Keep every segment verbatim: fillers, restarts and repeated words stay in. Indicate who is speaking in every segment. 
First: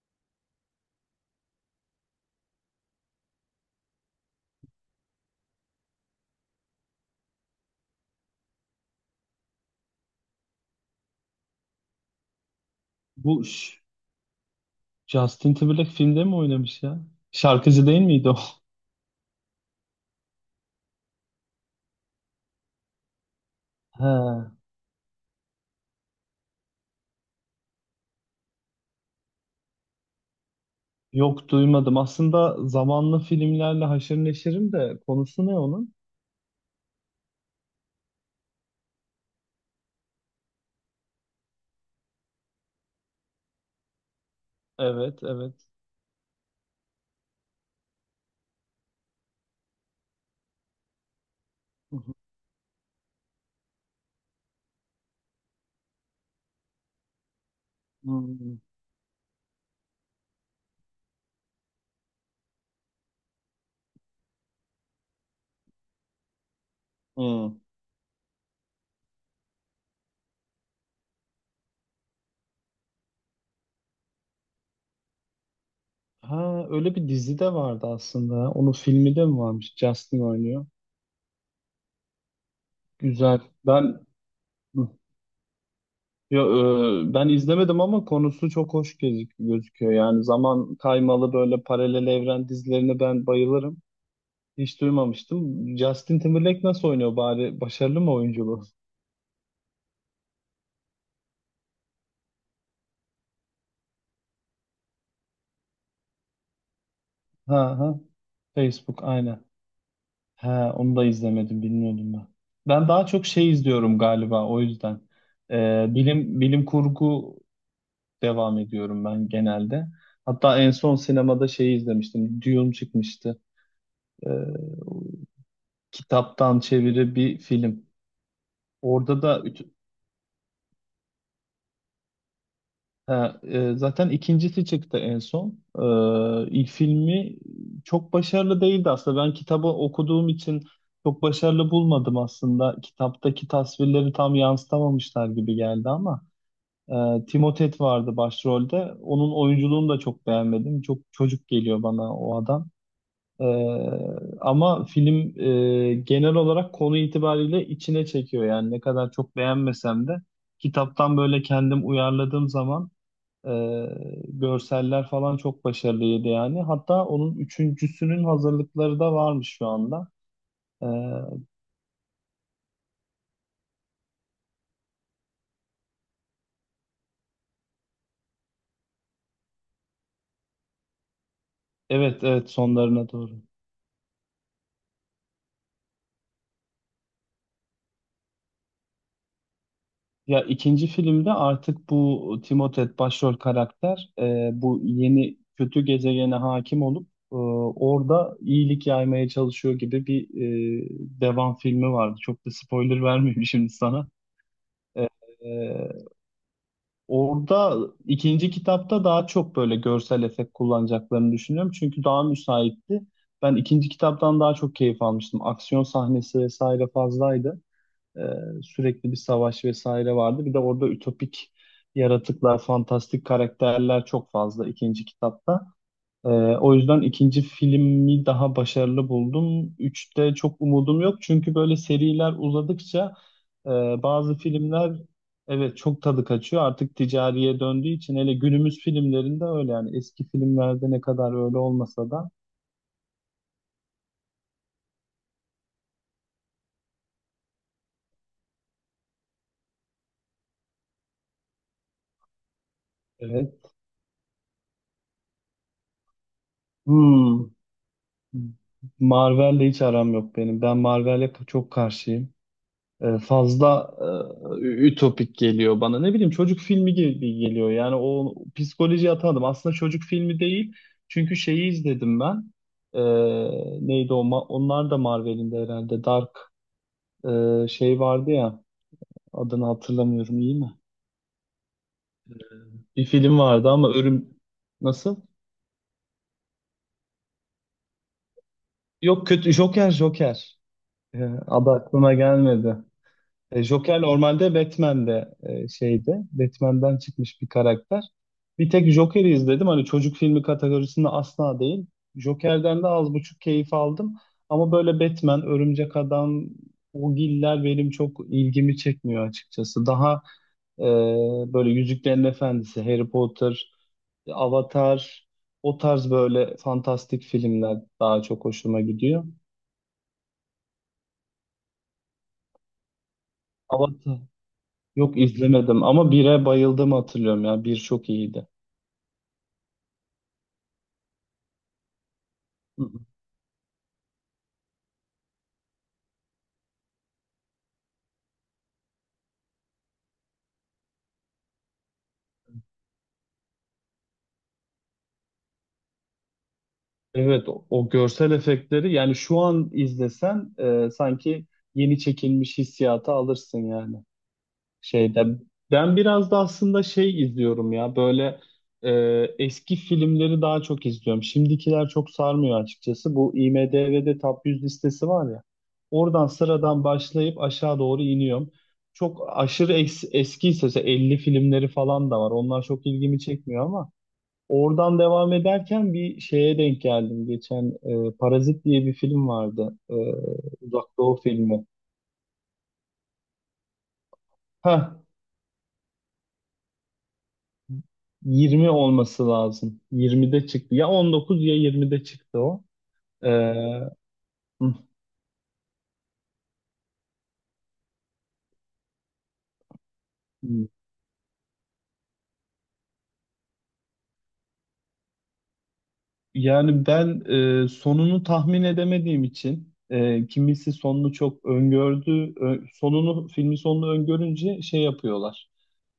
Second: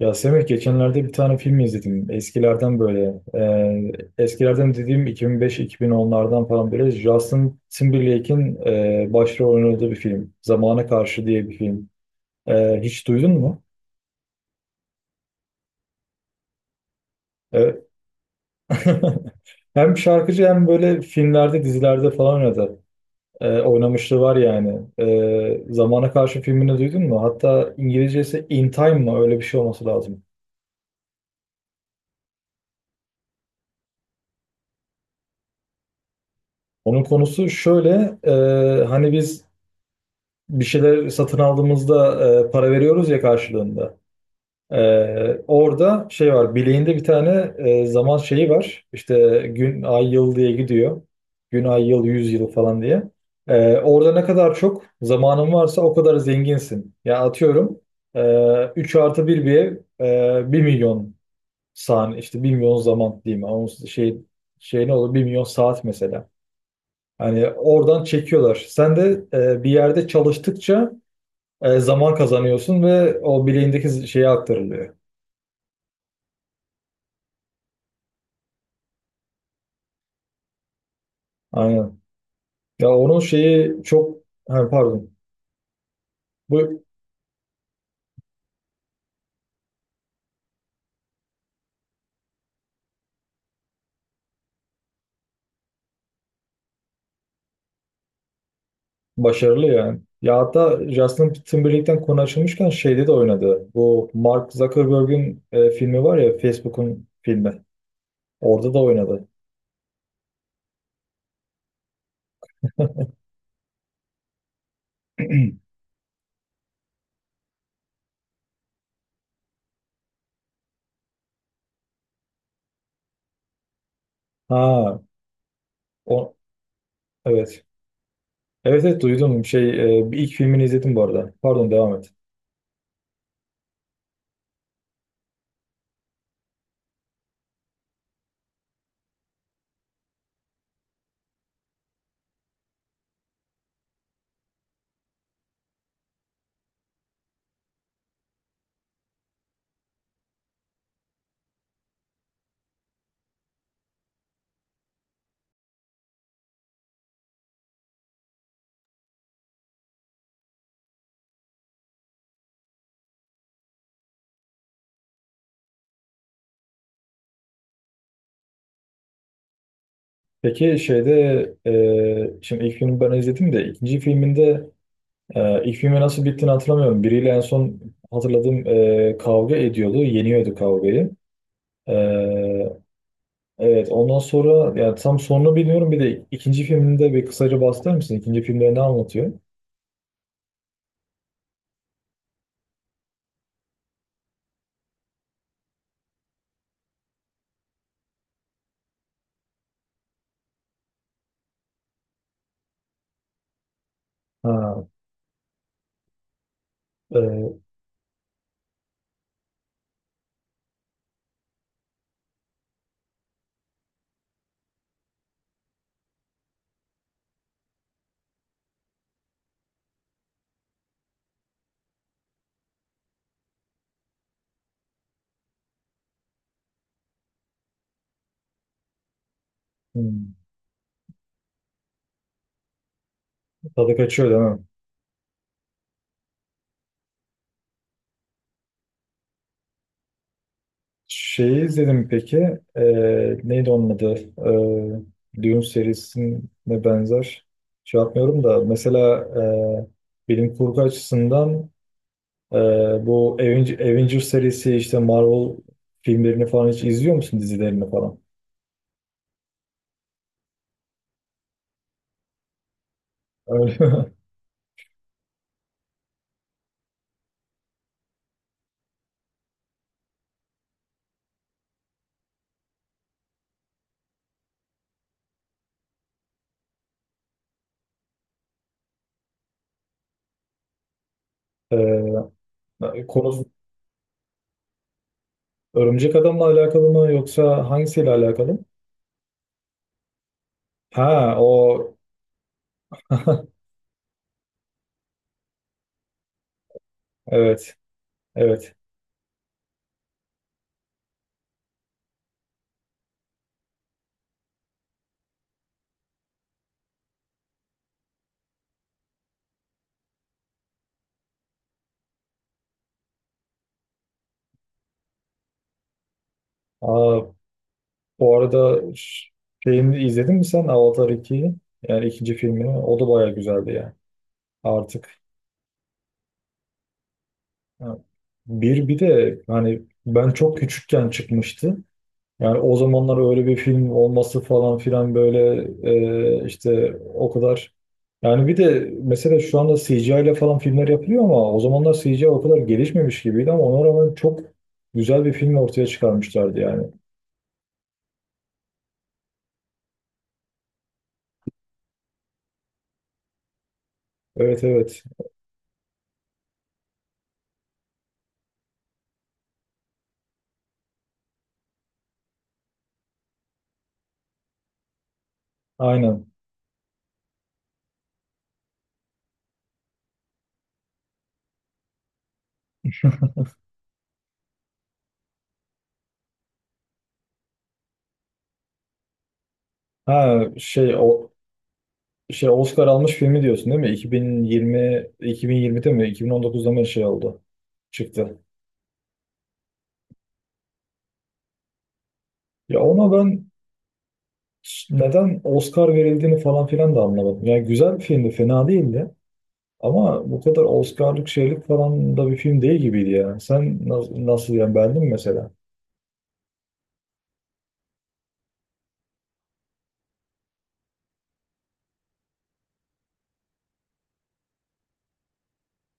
Speaker 1: Ya Semih geçenlerde bir tane film izledim. Eskilerden böyle. E, eskilerden dediğim iki bin beş iki bin onlardan falan böyle Justin Timberlake'in e, başrol oynadığı bir film. Zamana Karşı diye bir film. E, hiç duydun
Speaker 2: Bu
Speaker 1: mu?
Speaker 2: Ş- Justin Timberlake filmde mi oynamış ya?
Speaker 1: E,
Speaker 2: Şarkıcı değil miydi o?
Speaker 1: Hem şarkıcı hem böyle filmlerde, dizilerde falan oynadı. E,
Speaker 2: He,
Speaker 1: oynamışlığı var yani. E, Zamana Karşı filmini duydun mu? Hatta İngilizcesi In Time mı? Öyle bir şey olması lazım.
Speaker 2: yok duymadım. Aslında zamanlı filmlerle haşır neşirim de konusu ne onun?
Speaker 1: Onun konusu şöyle, e, hani biz bir şeyler satın aldığımızda e, para veriyoruz ya karşılığında.
Speaker 2: Evet,
Speaker 1: E,
Speaker 2: evet.
Speaker 1: orada şey var bileğinde bir tane e, zaman şeyi var. İşte gün, ay, yıl diye gidiyor. Gün, ay,
Speaker 2: Hı
Speaker 1: yıl,
Speaker 2: hı.
Speaker 1: yüz yıl falan diye. E, orada ne kadar çok zamanın varsa o kadar zenginsin. Ya atıyorum
Speaker 2: Hmm.
Speaker 1: e, üç artı bir bir ev e, 1 milyon saniye işte bir milyon zaman diyeyim. Ama Onun şey, şey ne olur bir milyon saat mesela. Hani
Speaker 2: Hmm.
Speaker 1: oradan çekiyorlar. Sen de e, bir yerde çalıştıkça e, zaman kazanıyorsun ve o bileğindeki şeye aktarılıyor.
Speaker 2: Ha, öyle bir dizi de vardı aslında. Onun filmi de mi varmış? Justin oynuyor.
Speaker 1: Aynen. Ya onun
Speaker 2: Güzel.
Speaker 1: şeyi
Speaker 2: Ben.
Speaker 1: çok ha,
Speaker 2: Hı.
Speaker 1: pardon.
Speaker 2: Yo,
Speaker 1: Bu
Speaker 2: e, ben izlemedim ama konusu çok hoş gözük- gözüküyor. Yani zaman kaymalı böyle paralel evren dizilerine ben bayılırım. Hiç duymamıştım. Justin Timberlake nasıl oynuyor bari? Başarılı mı oyunculuğu?
Speaker 1: başarılı yani. Ya hatta Justin Timberlake'ten konu açılmışken şeyde de oynadı. Bu Mark Zuckerberg'in e, filmi var ya Facebook'un filmi.
Speaker 2: Ha ha.
Speaker 1: Orada da
Speaker 2: Facebook
Speaker 1: oynadı.
Speaker 2: aynen. Ha, onu da izlemedim, bilmiyordum ben. Ben daha çok şey izliyorum galiba o yüzden. Ee, bilim bilim kurgu devam ediyorum ben genelde. Hatta en son sinemada şeyi izlemiştim. Dune çıkmıştı. Ee,
Speaker 1: Ha, o
Speaker 2: kitaptan çeviri bir
Speaker 1: evet.
Speaker 2: film.
Speaker 1: Evet evet
Speaker 2: Orada da.
Speaker 1: duydum. Şey e, bir ilk filmini izledim bu arada. Pardon devam et.
Speaker 2: Ha, e, zaten ikincisi çıktı en son. Ee, ilk filmi çok başarılı değildi aslında. Ben kitabı okuduğum için çok başarılı bulmadım aslında. Kitaptaki tasvirleri tam yansıtamamışlar gibi geldi ama e, Timothée vardı başrolde. Onun oyunculuğunu da çok beğenmedim. Çok çocuk geliyor bana o adam. Ee, ama film e, genel olarak konu itibariyle içine çekiyor yani, ne kadar çok beğenmesem de kitaptan böyle kendim uyarladığım zaman ee, görseller falan çok başarılıydı yani. Hatta onun üçüncüsünün hazırlıkları da varmış şu anda.
Speaker 1: Peki
Speaker 2: Ee,
Speaker 1: şeyde e, şimdi ilk filmi ben izledim de ikinci filminde. Ee, ilk filmi nasıl bittiğini hatırlamıyorum. Biriyle en son hatırladığım e, kavga ediyordu. Yeniyordu kavgayı. Ee,
Speaker 2: evet evet sonlarına doğru.
Speaker 1: evet ondan sonra yani tam sonunu bilmiyorum. Bir de ikinci filminde bir kısaca bahseder misin? İkinci filmde ne anlatıyor?
Speaker 2: Ya, ikinci filmde artık bu Timothée başrol karakter e, bu yeni kötü gezegene hakim olup e, orada iyilik yaymaya çalışıyor gibi bir e, devam filmi vardı. Çok da spoiler vermeyeyim şimdi sana.
Speaker 1: Ha,
Speaker 2: E,
Speaker 1: e,
Speaker 2: Orada ikinci kitapta daha çok böyle görsel efekt kullanacaklarını düşünüyorum. Çünkü daha müsaitti. Ben ikinci kitaptan daha çok keyif almıştım. Aksiyon sahnesi vesaire fazlaydı. Ee, sürekli bir savaş vesaire vardı. Bir de orada ütopik yaratıklar, fantastik karakterler çok fazla ikinci kitapta. Ee, o yüzden ikinci filmi daha başarılı buldum. Üçte
Speaker 1: hmm,
Speaker 2: çok umudum yok çünkü böyle seriler uzadıkça e,
Speaker 1: tadı kaçıyor
Speaker 2: bazı
Speaker 1: değil mi?
Speaker 2: filmler, evet, çok tadı kaçıyor. Artık ticariye döndüğü için, hele günümüz filmlerinde öyle yani, eski filmlerde ne kadar öyle
Speaker 1: Şeyi izledim
Speaker 2: olmasa da.
Speaker 1: peki. E, Neydi onun adı? E, Dune serisine benzer. Şey yapmıyorum da mesela e, bilim kurgu açısından. Ee, Bu
Speaker 2: Evet.
Speaker 1: Aven- Avengers serisi işte Marvel filmlerini falan hiç izliyor musun
Speaker 2: Hmm.
Speaker 1: dizilerini falan?
Speaker 2: Marvel'le hiç aram yok benim. Ben Marvel'e çok karşıyım. e,
Speaker 1: Öyle
Speaker 2: fazla
Speaker 1: mi?
Speaker 2: e, ütopik geliyor bana. Ne bileyim, çocuk filmi gibi geliyor. Yani o psikolojiye atamadım. Aslında çocuk filmi değil. Çünkü şeyi izledim ben. E, neydi o? Ma- Onlar da Marvel'in de herhalde. Dark e, şey vardı ya. Adını hatırlamıyorum iyi mi? Bir
Speaker 1: Ee,
Speaker 2: film
Speaker 1: Konu
Speaker 2: vardı ama örüm... Nasıl?
Speaker 1: Örümcek Adam'la alakalı mı yoksa hangisiyle alakalı?
Speaker 2: Yok, kötü. Joker, Joker.
Speaker 1: Ha
Speaker 2: E,
Speaker 1: o
Speaker 2: adı aklıma gelmedi. E, Joker normalde Batman'de, e, şeyde, Batman'den çıkmış bir
Speaker 1: evet
Speaker 2: karakter. Bir
Speaker 1: evet.
Speaker 2: tek Joker'i izledim. Hani çocuk filmi kategorisinde asla değil. Joker'den de az buçuk keyif aldım. Ama böyle Batman, Örümcek Adam, o giller benim çok ilgimi çekmiyor açıkçası. Daha e, böyle Yüzüklerin Efendisi, Harry Potter, Avatar, o tarz böyle
Speaker 1: Aa,
Speaker 2: fantastik filmler daha
Speaker 1: bu
Speaker 2: çok hoşuma
Speaker 1: arada
Speaker 2: gidiyor.
Speaker 1: ş- şeyini izledin mi sen Avatar ikiyi? Yani ikinci filmini. O da baya güzeldi yani. Artık
Speaker 2: Yok izlemedim ama bire bayıldım, hatırlıyorum ya. Bir
Speaker 1: ha,
Speaker 2: çok iyiydi.
Speaker 1: bir bir de hani ben çok küçükken çıkmıştı. Yani o
Speaker 2: Hı hı.
Speaker 1: zamanlar öyle bir film olması falan filan böyle e, işte o kadar. Yani bir de mesela şu anda C G I ile falan filmler yapılıyor ama o zamanlar C G I o kadar gelişmemiş gibiydi ama ona rağmen çok güzel bir film ortaya çıkarmışlardı yani.
Speaker 2: Evet, o, o görsel efektleri, yani şu an izlesen e, sanki yeni çekilmiş hissiyatı alırsın yani.
Speaker 1: Evet evet
Speaker 2: Şeyde, ben biraz da aslında şey izliyorum ya, böyle e, eski filmleri daha çok izliyorum. Şimdikiler çok sarmıyor açıkçası. Bu IMDb'de Top yüz listesi var ya.
Speaker 1: aynen.
Speaker 2: Oradan sıradan başlayıp aşağı doğru iniyorum. Çok aşırı es eskiyse mesela elli filmleri falan da var. Onlar çok ilgimi çekmiyor ama oradan devam ederken bir şeye denk geldim. Geçen e, Parazit diye bir film vardı. E,
Speaker 1: Ha
Speaker 2: Uzak
Speaker 1: şey
Speaker 2: Doğu
Speaker 1: o
Speaker 2: filmi.
Speaker 1: şey Oscar almış filmi diyorsun değil mi?
Speaker 2: Heh,
Speaker 1: iki bin yirmi iki bin yirmide mi iki bin on dokuzda mı şey oldu çıktı.
Speaker 2: Yirmi olması lazım. yirmide çıktı. Ya on dokuz ya yirmide çıktı o.
Speaker 1: Ya ona
Speaker 2: Ee,
Speaker 1: ben
Speaker 2: hı.
Speaker 1: neden Oscar verildiğini falan filan da anlamadım. Yani güzel bir filmdi, fena değildi. Ama bu kadar Oscar'lık şeylik falan da bir film değil gibiydi yani. Sen nasıl, nasıl yani beğendin mi mesela?
Speaker 2: Yani ben e, sonunu tahmin edemediğim için, e, kimisi sonunu çok öngördü. Ö- sonunu filmin sonunu öngörünce şey yapıyorlar.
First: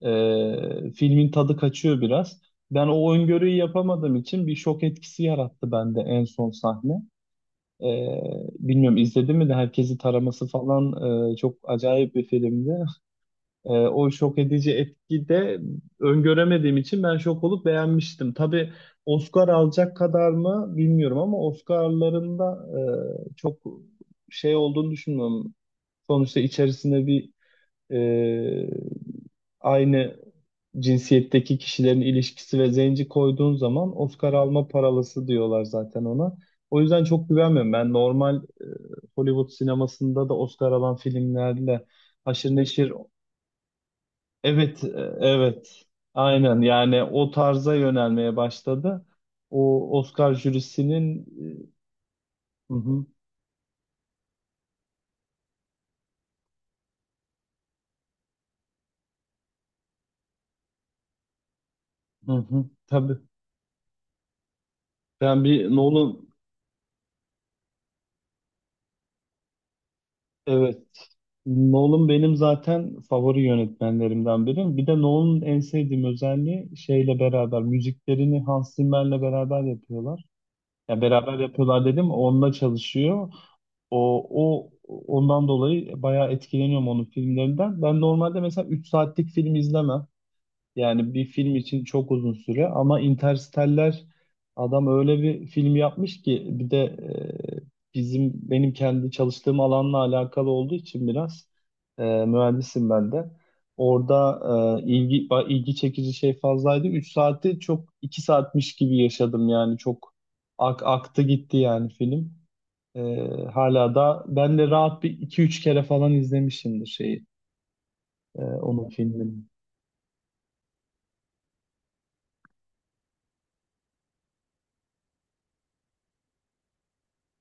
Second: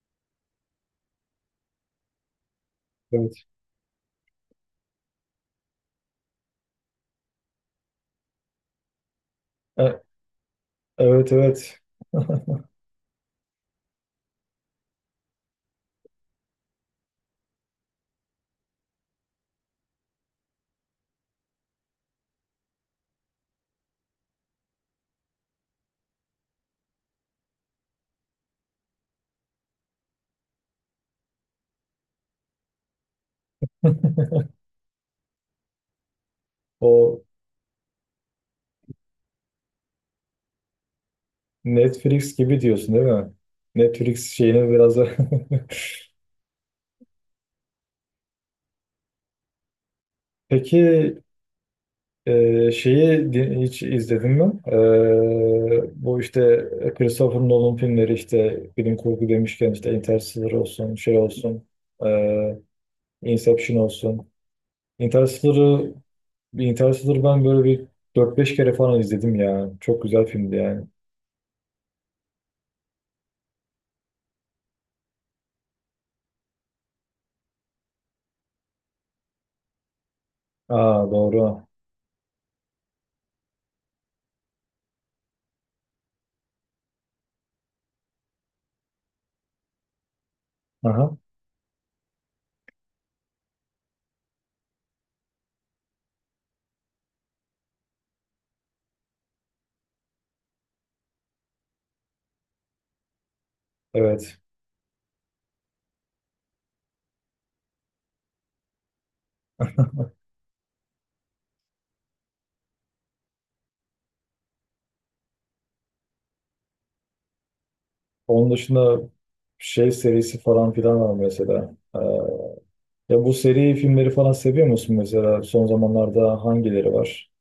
Speaker 2: Ee, filmin tadı kaçıyor biraz. Ben o
Speaker 1: Evet.
Speaker 2: öngörüyü yapamadığım için bir şok etkisi yarattı bende en son sahne. Ee, bilmiyorum, izledim mi de herkesi
Speaker 1: E,
Speaker 2: taraması falan,
Speaker 1: evet
Speaker 2: e, çok
Speaker 1: evet.
Speaker 2: acayip bir filmdi. Ee, o şok edici etki de öngöremediğim için ben şok olup beğenmiştim. Tabii, Oscar alacak kadar mı bilmiyorum ama Oscar'larında e, çok şey olduğunu düşünmüyorum. Sonuçta içerisinde bir e, aynı cinsiyetteki kişilerin ilişkisi ve zenci koyduğun zaman Oscar alma paralısı diyorlar zaten ona. O yüzden
Speaker 1: O
Speaker 2: çok güvenmiyorum. Ben normal e, Hollywood sinemasında da Oscar alan filmlerle
Speaker 1: Netflix
Speaker 2: haşır
Speaker 1: gibi
Speaker 2: neşir.
Speaker 1: diyorsun değil mi? Netflix şeyine
Speaker 2: Evet, e,
Speaker 1: biraz da...
Speaker 2: evet. Aynen yani o tarza yönelmeye başladı. O Oscar
Speaker 1: Peki
Speaker 2: jürisinin
Speaker 1: e,
Speaker 2: e, Hı hı.
Speaker 1: şeyi di- hiç izledin mi? E, bu işte Christopher Nolan filmleri işte bilim kurgu demişken işte Interstellar olsun, şey olsun,
Speaker 2: Hı
Speaker 1: e,
Speaker 2: hı, tabii.
Speaker 1: Inception olsun.
Speaker 2: Ben bir
Speaker 1: Interstellar'ı
Speaker 2: Nolan.
Speaker 1: Bir Interstellar'ı ben böyle bir dört beş kere falan izledim ya. Çok güzel filmdi yani.
Speaker 2: Evet, Nolan benim zaten favori yönetmenlerimden biri. Bir de Nolan'ın en sevdiğim özelliği şeyle beraber müziklerini Hans Zimmer'le beraber yapıyorlar. Ya
Speaker 1: Aa
Speaker 2: beraber
Speaker 1: doğru.
Speaker 2: yapıyorlar dedim, onunla çalışıyor. O, o ondan dolayı bayağı etkileniyorum onun filmlerinden. Ben normalde mesela üç saatlik film izlemem. Yani
Speaker 1: Aha,
Speaker 2: bir film için çok uzun süre, ama Interstellar, adam öyle bir film yapmış ki, bir de e, bizim benim kendi çalıştığım alanla alakalı olduğu için biraz e, mühendisim ben de.
Speaker 1: evet.
Speaker 2: Orada e, ilgi ba- ilgi çekici şey fazlaydı. Üç saati çok, iki saatmiş gibi yaşadım yani, çok ak- aktı gitti yani film. E, hala da ben de rahat bir iki üç kere falan izlemişimdir şeyi, e,
Speaker 1: Onun
Speaker 2: onun
Speaker 1: dışında
Speaker 2: filmini.
Speaker 1: şey serisi falan filan var mesela. Ee, ya bu seri filmleri falan seviyor musun mesela? Son zamanlarda hangileri var?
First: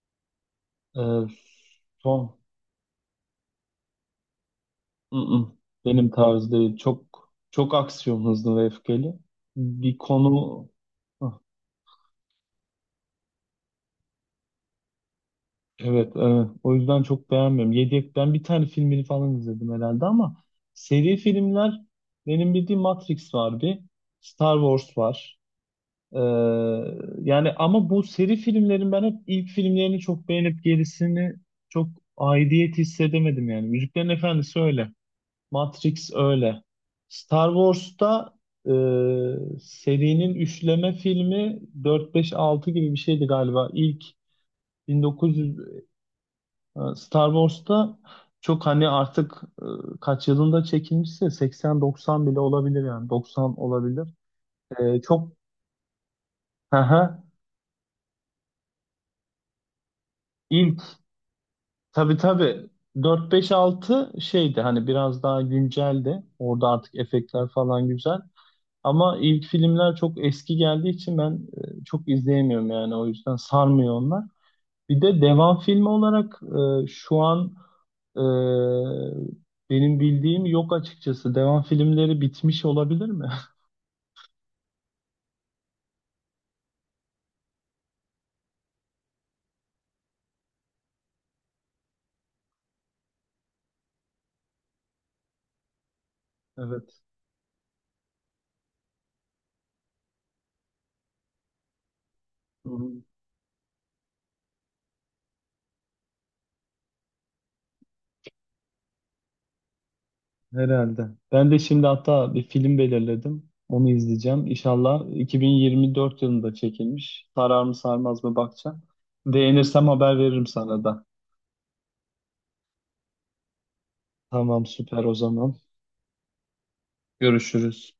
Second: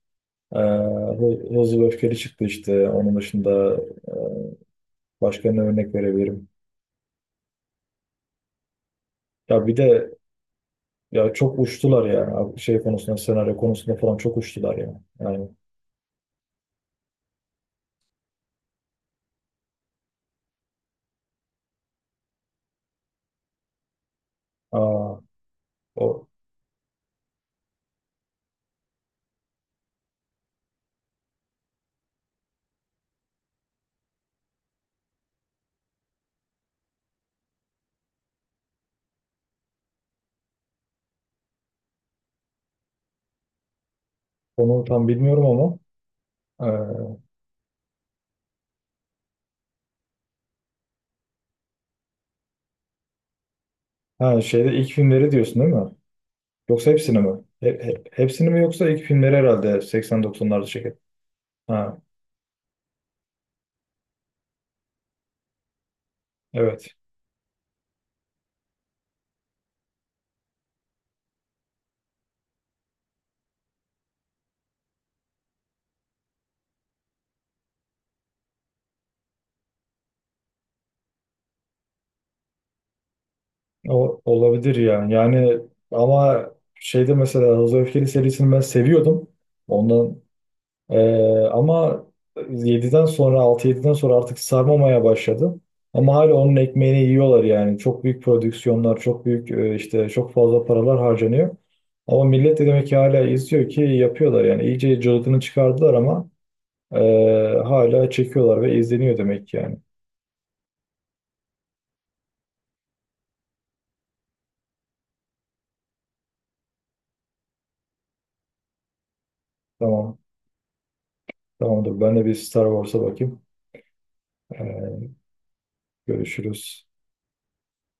Speaker 1: Ee,
Speaker 2: E,
Speaker 1: Hı- Hızlı ve Öfkeli
Speaker 2: son
Speaker 1: çıktı işte. Onun dışında başka
Speaker 2: Mm-mm.
Speaker 1: ne örnek
Speaker 2: Benim
Speaker 1: verebilirim?
Speaker 2: tarzı değil. Çok çok aksiyon, hızlı ve öfkeli.
Speaker 1: Ya bir
Speaker 2: Bir
Speaker 1: de
Speaker 2: konu.
Speaker 1: ya
Speaker 2: Ah.
Speaker 1: çok uçtular ya. Şey konusunda, senaryo konusunda falan çok uçtular ya. Yani.
Speaker 2: Evet, evet. O yüzden çok beğenmiyorum. Yedi, ben bir tane filmini falan izledim herhalde, ama seri filmler benim bildiğim Matrix var bir, Star Wars
Speaker 1: Aa,
Speaker 2: var.
Speaker 1: o,
Speaker 2: Ee, yani ama bu seri filmlerin ben hep ilk filmlerini çok beğenip gerisini çok aidiyet hissedemedim yani. Müziklerin Efendisi öyle. Matrix öyle. Star Wars'ta e, serinin üçleme filmi dört beş altı gibi bir şeydi galiba. İlk
Speaker 1: onu tam bilmiyorum
Speaker 2: bin dokuz yüz
Speaker 1: ama.
Speaker 2: e,
Speaker 1: ee,
Speaker 2: Star Wars'ta çok hani artık, e, kaç yılında çekilmişse seksen doksan bile olabilir yani doksan olabilir.
Speaker 1: Ha şeyde ilk
Speaker 2: E,
Speaker 1: filmleri
Speaker 2: çok
Speaker 1: diyorsun değil mi?
Speaker 2: Hı
Speaker 1: Yoksa hepsini
Speaker 2: hı.
Speaker 1: mi? He- he- hepsini mi yoksa ilk filmleri herhalde seksen doksanlarda
Speaker 2: ilk
Speaker 1: çekildi. Ha
Speaker 2: tabii, tabii, dört beş altı şeydi, hani biraz daha günceldi. Orada
Speaker 1: evet.
Speaker 2: artık efektler falan güzel. Ama ilk filmler çok eski geldiği için ben e, çok izleyemiyorum yani, o yüzden sarmıyor onlar. Bir de devam filmi olarak e, şu an e, benim bildiğim yok açıkçası. Devam filmleri bitmiş olabilir mi?
Speaker 1: O, olabilir yani. Yani ama şeyde mesela Hızlı ve Öfkeli serisini ben seviyordum. Ondan eee, ama yediden sonra altı yediden sonra artık sarmamaya başladı. Ama hala onun ekmeğini
Speaker 2: Evet.
Speaker 1: yiyorlar yani. Çok büyük prodüksiyonlar, çok büyük e, işte çok fazla paralar harcanıyor. Ama millet de
Speaker 2: Hı
Speaker 1: demek
Speaker 2: hı.
Speaker 1: ki hala izliyor ki yapıyorlar yani. İyice cılkını çıkardılar ama Ee, hala çekiyorlar ve izleniyor demek ki yani.
Speaker 2: Herhalde. Ben de şimdi hatta bir film belirledim. Onu izleyeceğim. İnşallah iki bin yirmi dört yılında çekilmiş. Sarar mı sarmaz mı bakacağım. Beğenirsem
Speaker 1: Tamam.
Speaker 2: haber veririm sana da.
Speaker 1: Tamamdır. Ben de bir Star Wars'a bakayım.
Speaker 2: Tamam, süper
Speaker 1: Ee,
Speaker 2: o zaman.
Speaker 1: Görüşürüz.
Speaker 2: Görüşürüz.